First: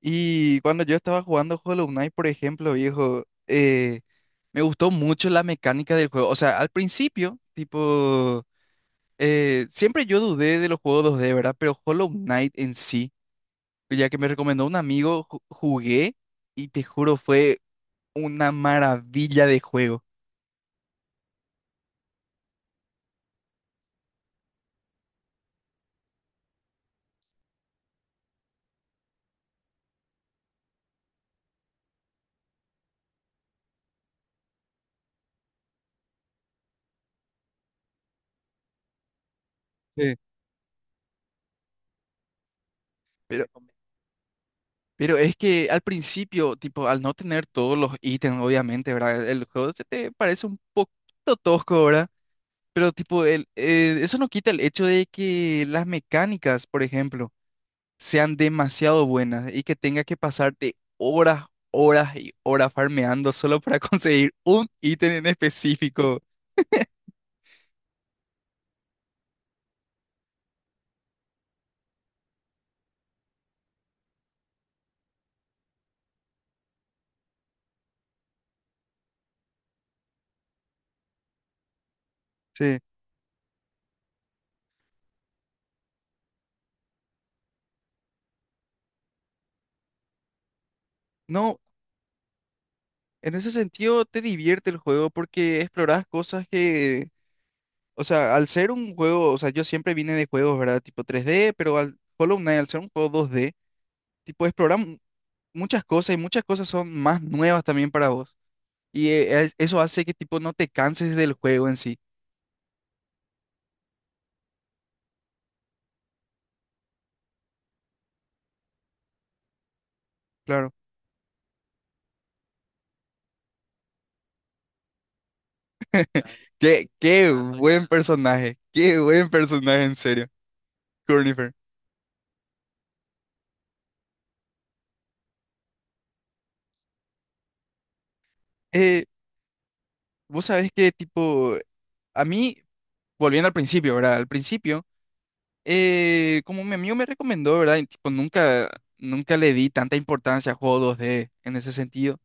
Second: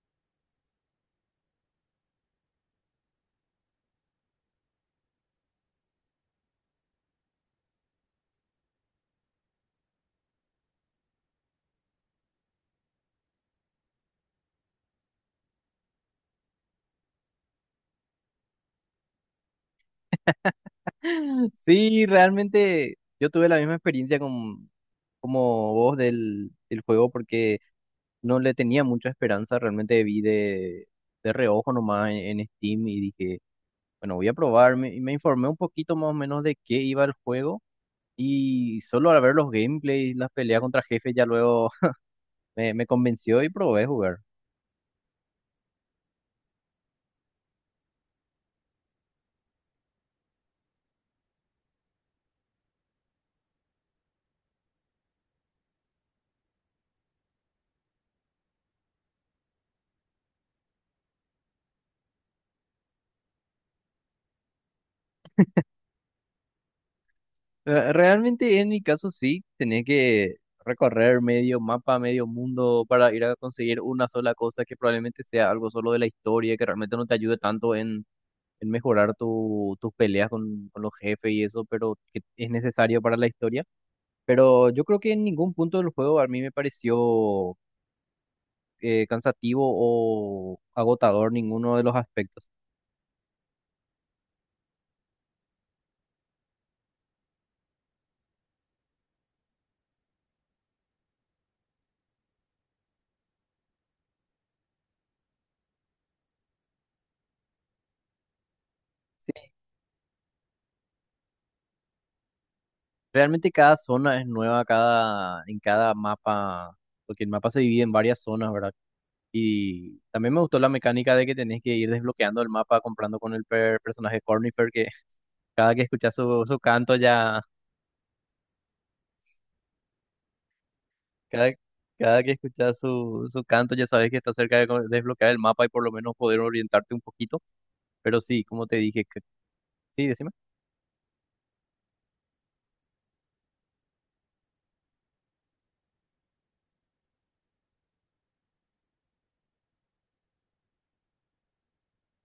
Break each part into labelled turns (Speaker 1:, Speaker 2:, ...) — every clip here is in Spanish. Speaker 1: Y cuando yo estaba jugando Hollow Knight, por ejemplo, viejo, me gustó mucho la mecánica del juego. O sea, al principio, tipo, siempre yo dudé de los juegos dos d, ¿verdad? Pero Hollow Knight en sí, ya que me recomendó un amigo, jugué y te juro, fue una maravilla de juego.
Speaker 2: Sí, realmente yo tuve la misma experiencia con, como vos del juego, porque no le tenía mucha esperanza. Realmente vi de reojo nomás en Steam y dije, bueno, voy a probar, y me informé un poquito más o menos de qué iba el juego, y solo al ver los
Speaker 1: Sí.
Speaker 2: gameplays, las peleas contra jefes ya luego me convenció
Speaker 1: Pero,
Speaker 2: y probé jugar.
Speaker 1: pero es que al principio, tipo, al no tener todos los ítems, obviamente, ¿verdad? El juego se te parece un poquito tosco, ¿verdad? Pero tipo, eso no quita el hecho de que las mecánicas, por ejemplo, sean demasiado buenas y que tenga que pasarte horas, horas y horas farmeando solo para conseguir un ítem en específico.
Speaker 2: Realmente en mi caso sí, tenés que recorrer medio mapa, medio mundo para ir a conseguir una sola cosa que probablemente sea algo solo de la historia, que realmente no te ayude tanto en mejorar tu, tus peleas con los jefes y eso, pero que es
Speaker 1: Sí.
Speaker 2: necesario para la historia. Pero yo creo que en ningún punto del juego a mí me pareció cansativo o agotador
Speaker 1: No,
Speaker 2: ninguno de los aspectos.
Speaker 1: en ese sentido te divierte el juego porque exploras cosas que, o sea, al ser un juego, o sea, yo siempre vine de juegos, ¿verdad? Tipo tres d, pero al Hollow Knight, al ser un juego dos d, tipo, explorar muchas cosas y muchas cosas son más nuevas también para vos. Y eso hace que, tipo, no te canses del juego en sí,
Speaker 2: Realmente cada zona es nueva, cada, en cada mapa, porque el mapa se divide en varias zonas, ¿verdad? Y también me gustó la
Speaker 1: claro.
Speaker 2: mecánica de que tenés que ir desbloqueando el mapa comprando con el personaje Cornifer, que cada que escuchas su, su
Speaker 1: Qué,
Speaker 2: canto ya,
Speaker 1: qué buen personaje, en serio,
Speaker 2: cada,
Speaker 1: Cornifer.
Speaker 2: cada que escuchas su, su canto ya sabes que está cerca de desbloquear el mapa y por lo menos poder orientarte un poquito. Pero sí, como te dije,
Speaker 1: Eh,
Speaker 2: sí, decime.
Speaker 1: vos sabés que, tipo, a mí, volviendo al principio, ¿verdad? Al principio, como mi amigo me recomendó, ¿verdad? Y, tipo, nunca, nunca le di tanta importancia a juegos dos d en ese sentido.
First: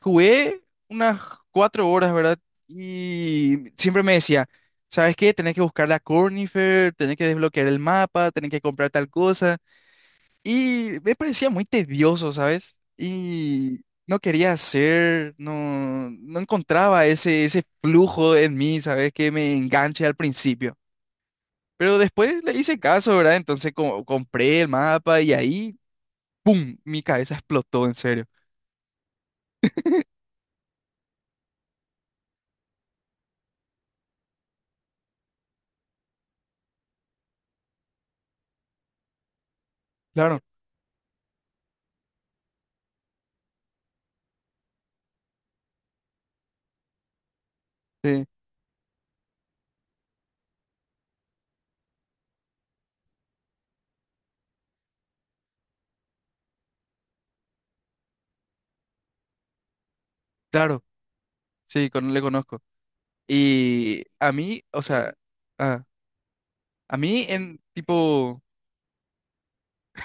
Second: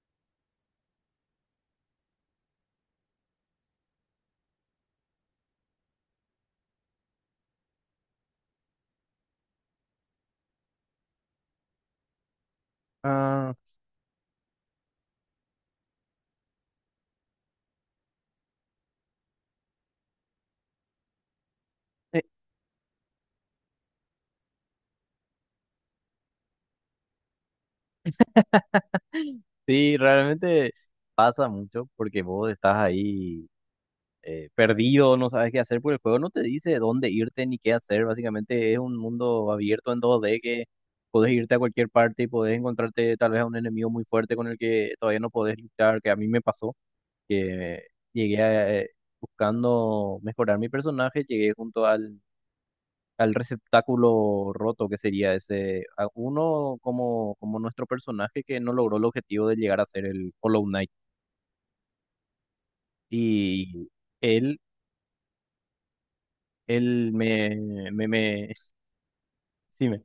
Speaker 1: Jugué unas cuatro horas, ¿verdad? Y siempre me decía, ¿sabes qué? Tenés que buscar la Cornifer, tenés que desbloquear el mapa, tenés que comprar tal cosa. Y me parecía muy tedioso, ¿sabes?
Speaker 2: Ah,
Speaker 1: Y no quería hacer, no, no encontraba ese, ese flujo en mí, ¿sabes? Que me enganche al principio. Pero
Speaker 2: eh,
Speaker 1: después le hice caso, ¿verdad? Entonces compré el mapa y ahí, ¡pum! Mi cabeza explotó, en serio.
Speaker 2: sí, realmente pasa mucho porque vos estás ahí. Perdido, no sabes qué hacer, porque el juego no te dice dónde irte ni qué hacer. Básicamente es un mundo abierto en 2D
Speaker 1: Claro,
Speaker 2: que podés irte a cualquier parte y podés encontrarte tal vez a un enemigo muy fuerte con el que todavía no podés luchar, que a mí me pasó, que
Speaker 1: sí,
Speaker 2: llegué a, buscando mejorar mi personaje, llegué junto al, al receptáculo roto, que sería ese, a uno como, como nuestro personaje que no logró el objetivo de llegar a ser el Hollow
Speaker 1: claro,
Speaker 2: Knight.
Speaker 1: sí, le conozco.
Speaker 2: Y
Speaker 1: Y a
Speaker 2: él,
Speaker 1: mí, o sea, ah, a
Speaker 2: él
Speaker 1: mí en
Speaker 2: me, me,
Speaker 1: tipo,
Speaker 2: me decime.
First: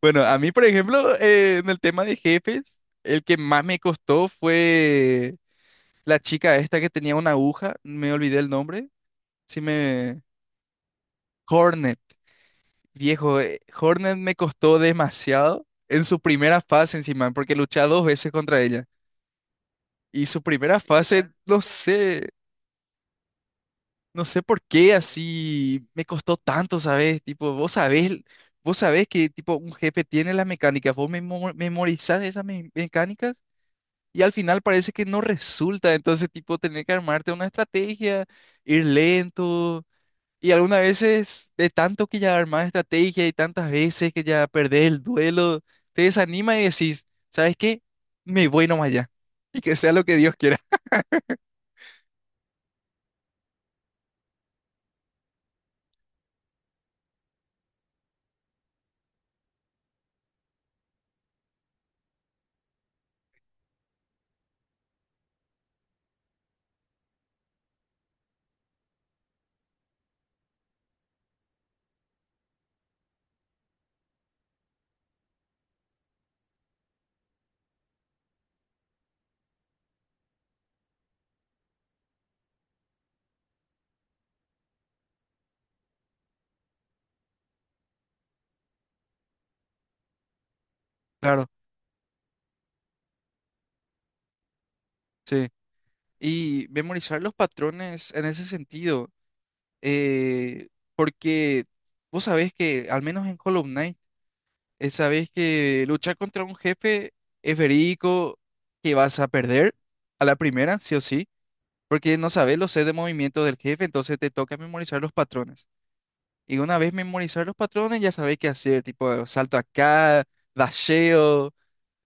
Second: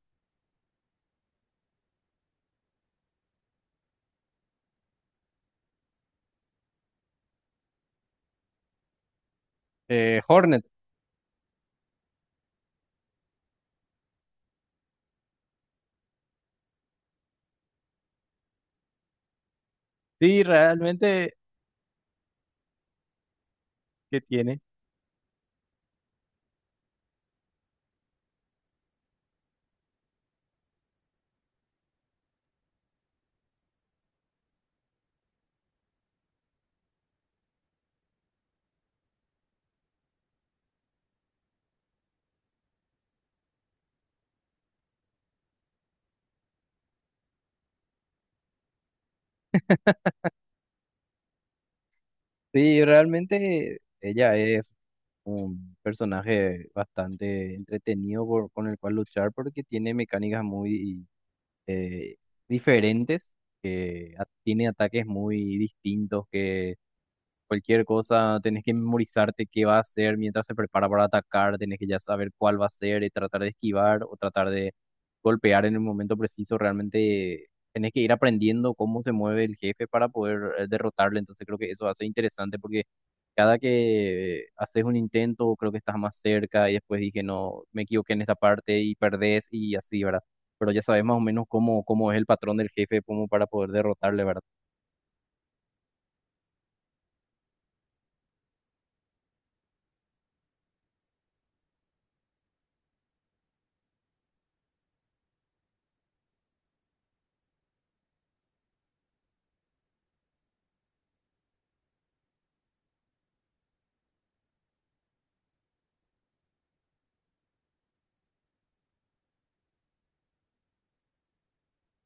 Speaker 1: bueno, a mí, por ejemplo, en el tema de jefes, el que más me costó fue la chica esta que tenía una aguja, me olvidé el nombre, sí me...
Speaker 2: Hornet,
Speaker 1: Hornet, viejo, Hornet me costó demasiado en su primera fase encima, porque luché dos veces contra ella. Y
Speaker 2: sí,
Speaker 1: su primera fase,
Speaker 2: realmente,
Speaker 1: no sé,
Speaker 2: ¿qué
Speaker 1: no sé
Speaker 2: tiene?
Speaker 1: por qué así me costó tanto, ¿sabes? Tipo, vos sabés que tipo un jefe tiene las mecánicas, vos memorizás esas mecánicas y al final parece que no resulta, entonces tipo tener que armarte una estrategia, ir lento y algunas veces de tanto que ya armás estrategia y tantas veces que ya perdés el duelo, te desanima y decís, ¿sabes qué? Me voy nomás ya y que sea lo que Dios quiera.
Speaker 2: Sí, realmente ella es un personaje bastante entretenido con el cual luchar, porque tiene mecánicas muy eh, diferentes, que tiene ataques muy distintos que cualquier cosa. Tenés que memorizarte qué va a hacer mientras se prepara para atacar, tenés que ya saber cuál va a ser y tratar de esquivar o tratar de golpear en el momento preciso. Realmente tenés que ir aprendiendo cómo se mueve el jefe para poder derrotarle. Entonces creo que eso hace interesante, porque cada que haces un intento creo que estás más cerca, y después dije, no, me equivoqué en esta parte, y perdés, y así, ¿verdad? Pero ya sabes más o menos
Speaker 1: Claro,
Speaker 2: cómo, cómo es el patrón del jefe, como para poder derrotarle, ¿verdad?
Speaker 1: sí. Y memorizar los patrones en ese sentido. eh, Porque vos sabés que, al menos en Hollow Knight, sabés que luchar contra un jefe es verídico que vas a perder a la primera, sí o sí, porque no sabés los sets de movimiento del jefe, entonces te toca memorizar los patrones. Y una vez memorizar los patrones, ya sabés qué hacer, tipo salto acá, dasheo,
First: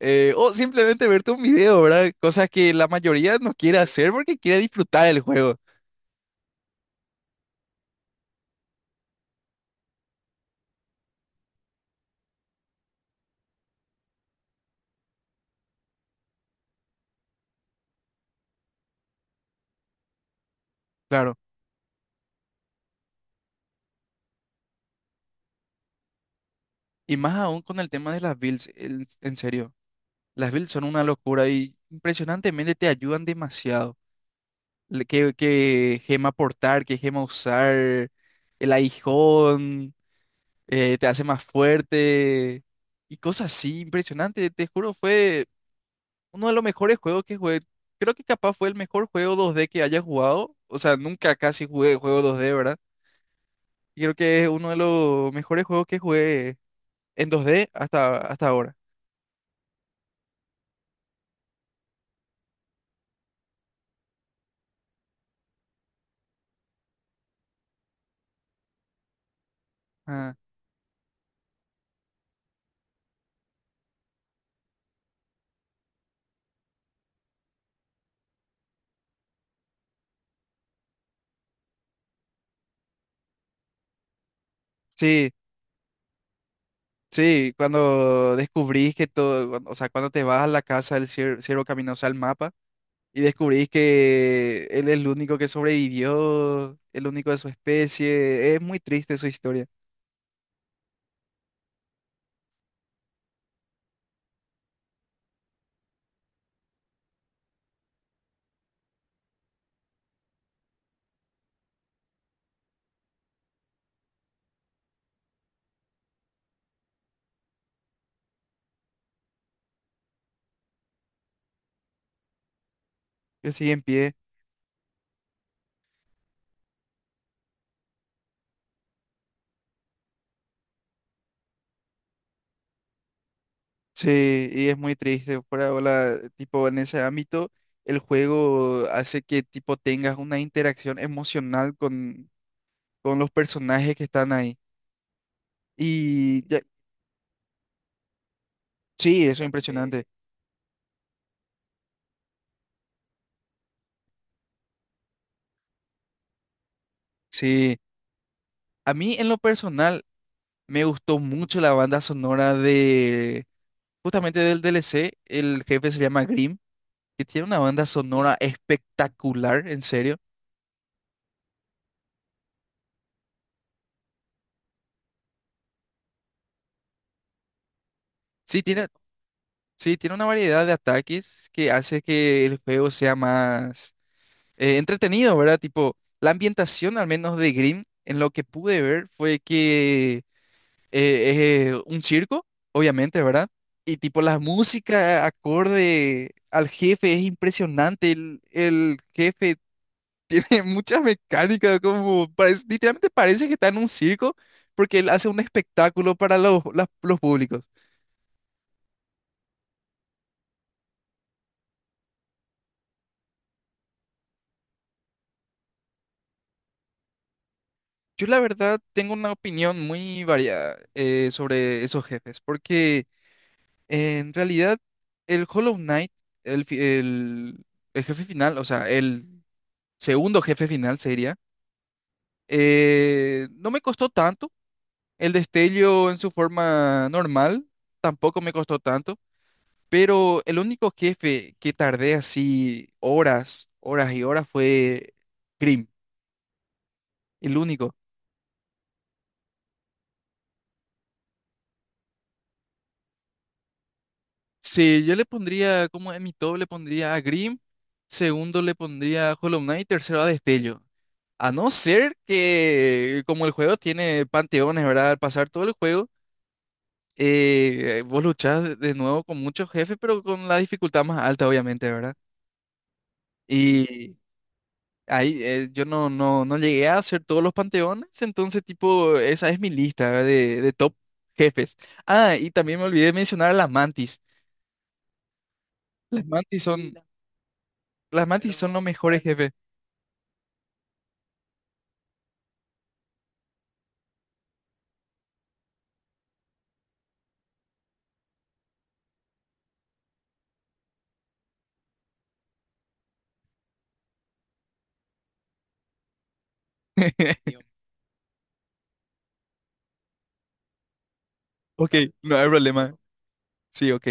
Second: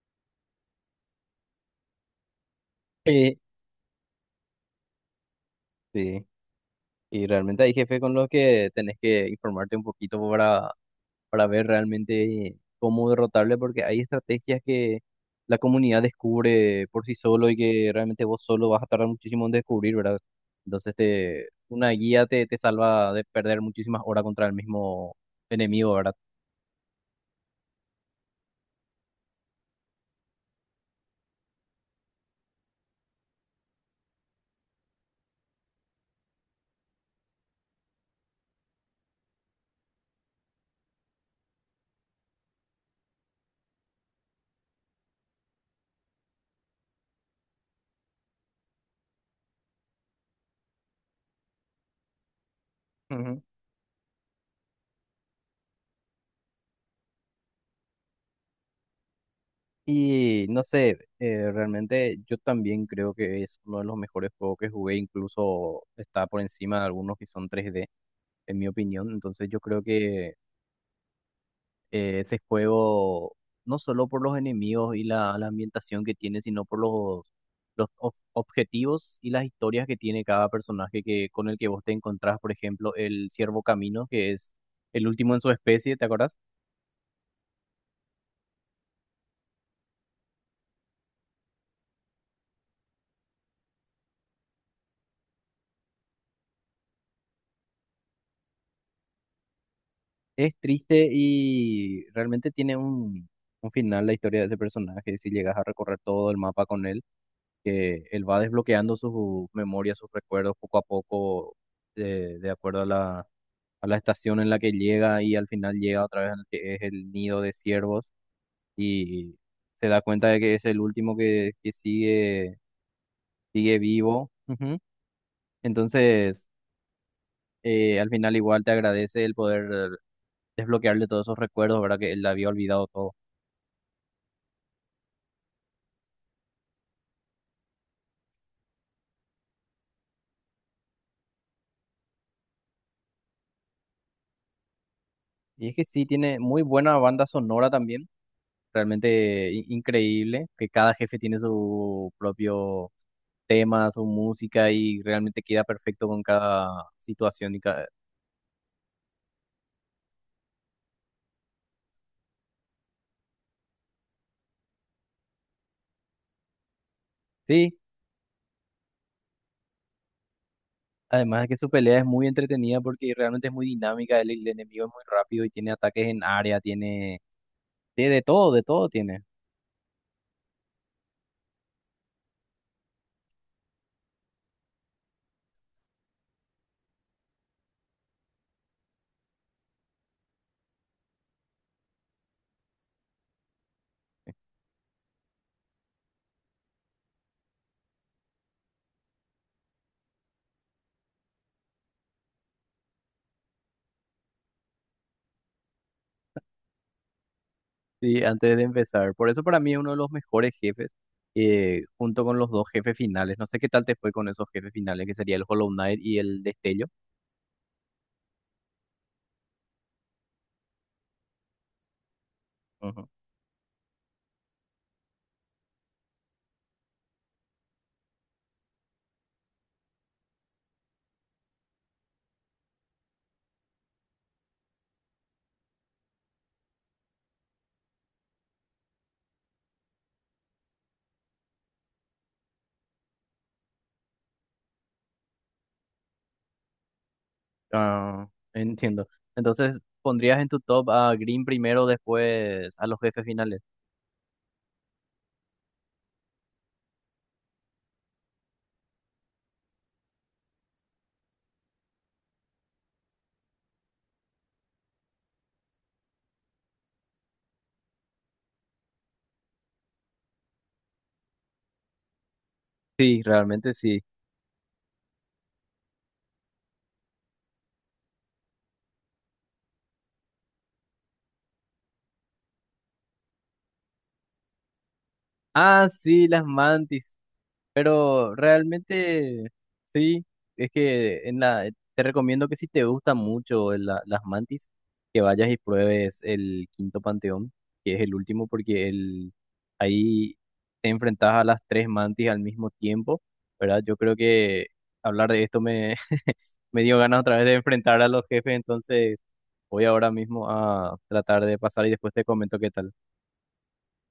Speaker 1: o simplemente verte un video, ¿verdad? Cosas que la mayoría
Speaker 2: Sí.
Speaker 1: no quiere hacer porque quiere disfrutar el juego,
Speaker 2: Sí. Y realmente hay jefes con los que tenés que informarte un poquito para ver realmente cómo derrotarle, porque hay estrategias que la comunidad descubre por sí solo y que realmente vos solo vas a tardar muchísimo en descubrir, ¿verdad? Entonces
Speaker 1: claro.
Speaker 2: te, una guía te, te salva de perder muchísimas horas contra el mismo enemigo, ¿verdad?
Speaker 1: Y más aún con el tema de las builds, en serio. Las builds son una locura y impresionantemente te ayudan demasiado. ¿Qué, qué gema portar, qué gema usar, el aguijón, te hace más fuerte y cosas así, impresionante. Te juro, fue uno de los mejores juegos que jugué. Creo que capaz fue el mejor juego 2D que haya jugado. O sea, nunca casi jugué juego 2D, ¿verdad?
Speaker 2: Ujú.
Speaker 1: Y creo que es uno de los mejores juegos que jugué en 2D hasta, hasta ahora.
Speaker 2: Y no sé, realmente yo también creo que es uno de los mejores juegos que jugué, incluso está por encima de algunos que son tres d en mi opinión. Entonces yo creo que
Speaker 1: Ah,
Speaker 2: ese juego, no solo por los enemigos y la ambientación que tiene, sino por los objetivos y las historias que tiene cada personaje que, con el que vos te encontrás, por ejemplo, el Ciervo Camino, que es el
Speaker 1: sí.
Speaker 2: último en su especie, ¿te acordás?
Speaker 1: Sí, cuando descubrís que todo, cuando, o sea, cuando te vas a la casa del ciervo caminoso al mapa y descubrís que él es el único que sobrevivió, el único de su especie, es muy triste su historia,
Speaker 2: Es triste, y realmente tiene un final la historia de ese personaje, si llegas a recorrer todo el mapa con él. Que él va desbloqueando sus memorias, sus recuerdos poco a poco, de acuerdo a la estación en la que llega, y al final llega otra vez al que es el nido de ciervos y se da cuenta de que es el último que sigue,
Speaker 1: que sigue
Speaker 2: sigue
Speaker 1: en pie,
Speaker 2: vivo. Ujú. Entonces, al final igual te agradece el poder desbloquearle todos esos recuerdos, ¿verdad? Que él había olvidado todo.
Speaker 1: sí, y es muy triste, por ahora, tipo, en ese ámbito, el juego hace que, tipo, tengas una interacción emocional con los personajes que están ahí,
Speaker 2: Y es que sí, tiene
Speaker 1: y ya-
Speaker 2: muy buena banda sonora también,
Speaker 1: sí, eso es. Sí,
Speaker 2: realmente
Speaker 1: impresionante,
Speaker 2: increíble, que cada jefe tiene su propio temas o música, y realmente queda perfecto con cada situación y
Speaker 1: sí.
Speaker 2: cada...
Speaker 1: A mí en lo personal, me gustó mucho la banda sonora de justamente del DLC. El jefe se llama Grimm, que tiene una
Speaker 2: Sí,
Speaker 1: banda sonora espectacular, en serio.
Speaker 2: además de que su pelea es muy entretenida porque realmente es muy dinámica, el enemigo es muy rápido y tiene ataques en área, tiene... tiene
Speaker 1: Sí,
Speaker 2: de todo
Speaker 1: tiene,
Speaker 2: tiene.
Speaker 1: sí, tiene una variedad de ataques que hace que el juego sea más entretenido, ¿verdad? Tipo, la ambientación, al menos de Grimm, en lo que pude ver, fue que es un circo, obviamente, ¿verdad? Y tipo, la música acorde al jefe es impresionante. El jefe tiene muchas mecánicas, como parece, literalmente parece que está en un circo porque él hace un espectáculo para los, los públicos.
Speaker 2: Sí, antes de empezar. Por eso para mí es uno de los mejores jefes, junto con los dos jefes finales. No sé qué tal te fue con esos jefes finales, que sería el Hollow Knight y el Destello.
Speaker 1: Yo la verdad tengo una opinión muy variada sobre esos jefes, porque
Speaker 2: Ujú.
Speaker 1: en realidad el Hollow Knight, el, fi- el, el jefe final, o sea, el segundo jefe final sería, no me costó tanto. El destello en su forma normal tampoco me costó tanto. Pero el único jefe que tardé así horas, horas y horas fue Grimm, el único.
Speaker 2: Ah, entiendo. Entonces, ¿pondrías en tu top a Green primero, después a los jefes finales?
Speaker 1: Sí, yo le pondría, como en mi top le pondría a Grimm, segundo le pondría a Hollow Knight, tercero a Destello. A no ser que, como el juego tiene panteones, ¿verdad? Al pasar todo el juego, vos luchás de nuevo con muchos jefes, pero con la dificultad más alta, obviamente, ¿verdad?
Speaker 2: Sí, realmente sí.
Speaker 1: Y ahí, yo no, no, no llegué a hacer todos los panteones, entonces tipo, esa es mi lista de top jefes. Ah, y también me olvidé mencionar a las mantis.
Speaker 2: Ah,
Speaker 1: Las
Speaker 2: sí, las
Speaker 1: mantis son,
Speaker 2: mantis.
Speaker 1: las
Speaker 2: Pero
Speaker 1: mantis son los mejores
Speaker 2: realmente,
Speaker 1: jefes.
Speaker 2: sí, es que en la, te recomiendo que si te gustan mucho las mantis, que vayas y pruebes el quinto panteón, que es el último, porque el, ahí te enfrentas a las tres mantis al mismo tiempo, ¿verdad? Yo creo que hablar de esto me, me dio ganas otra vez de enfrentar a los jefes, entonces voy ahora mismo a tratar de pasar y
Speaker 1: Ok,
Speaker 2: después te
Speaker 1: no hay
Speaker 2: comento qué
Speaker 1: problema.
Speaker 2: tal.
Speaker 1: Sí, ok.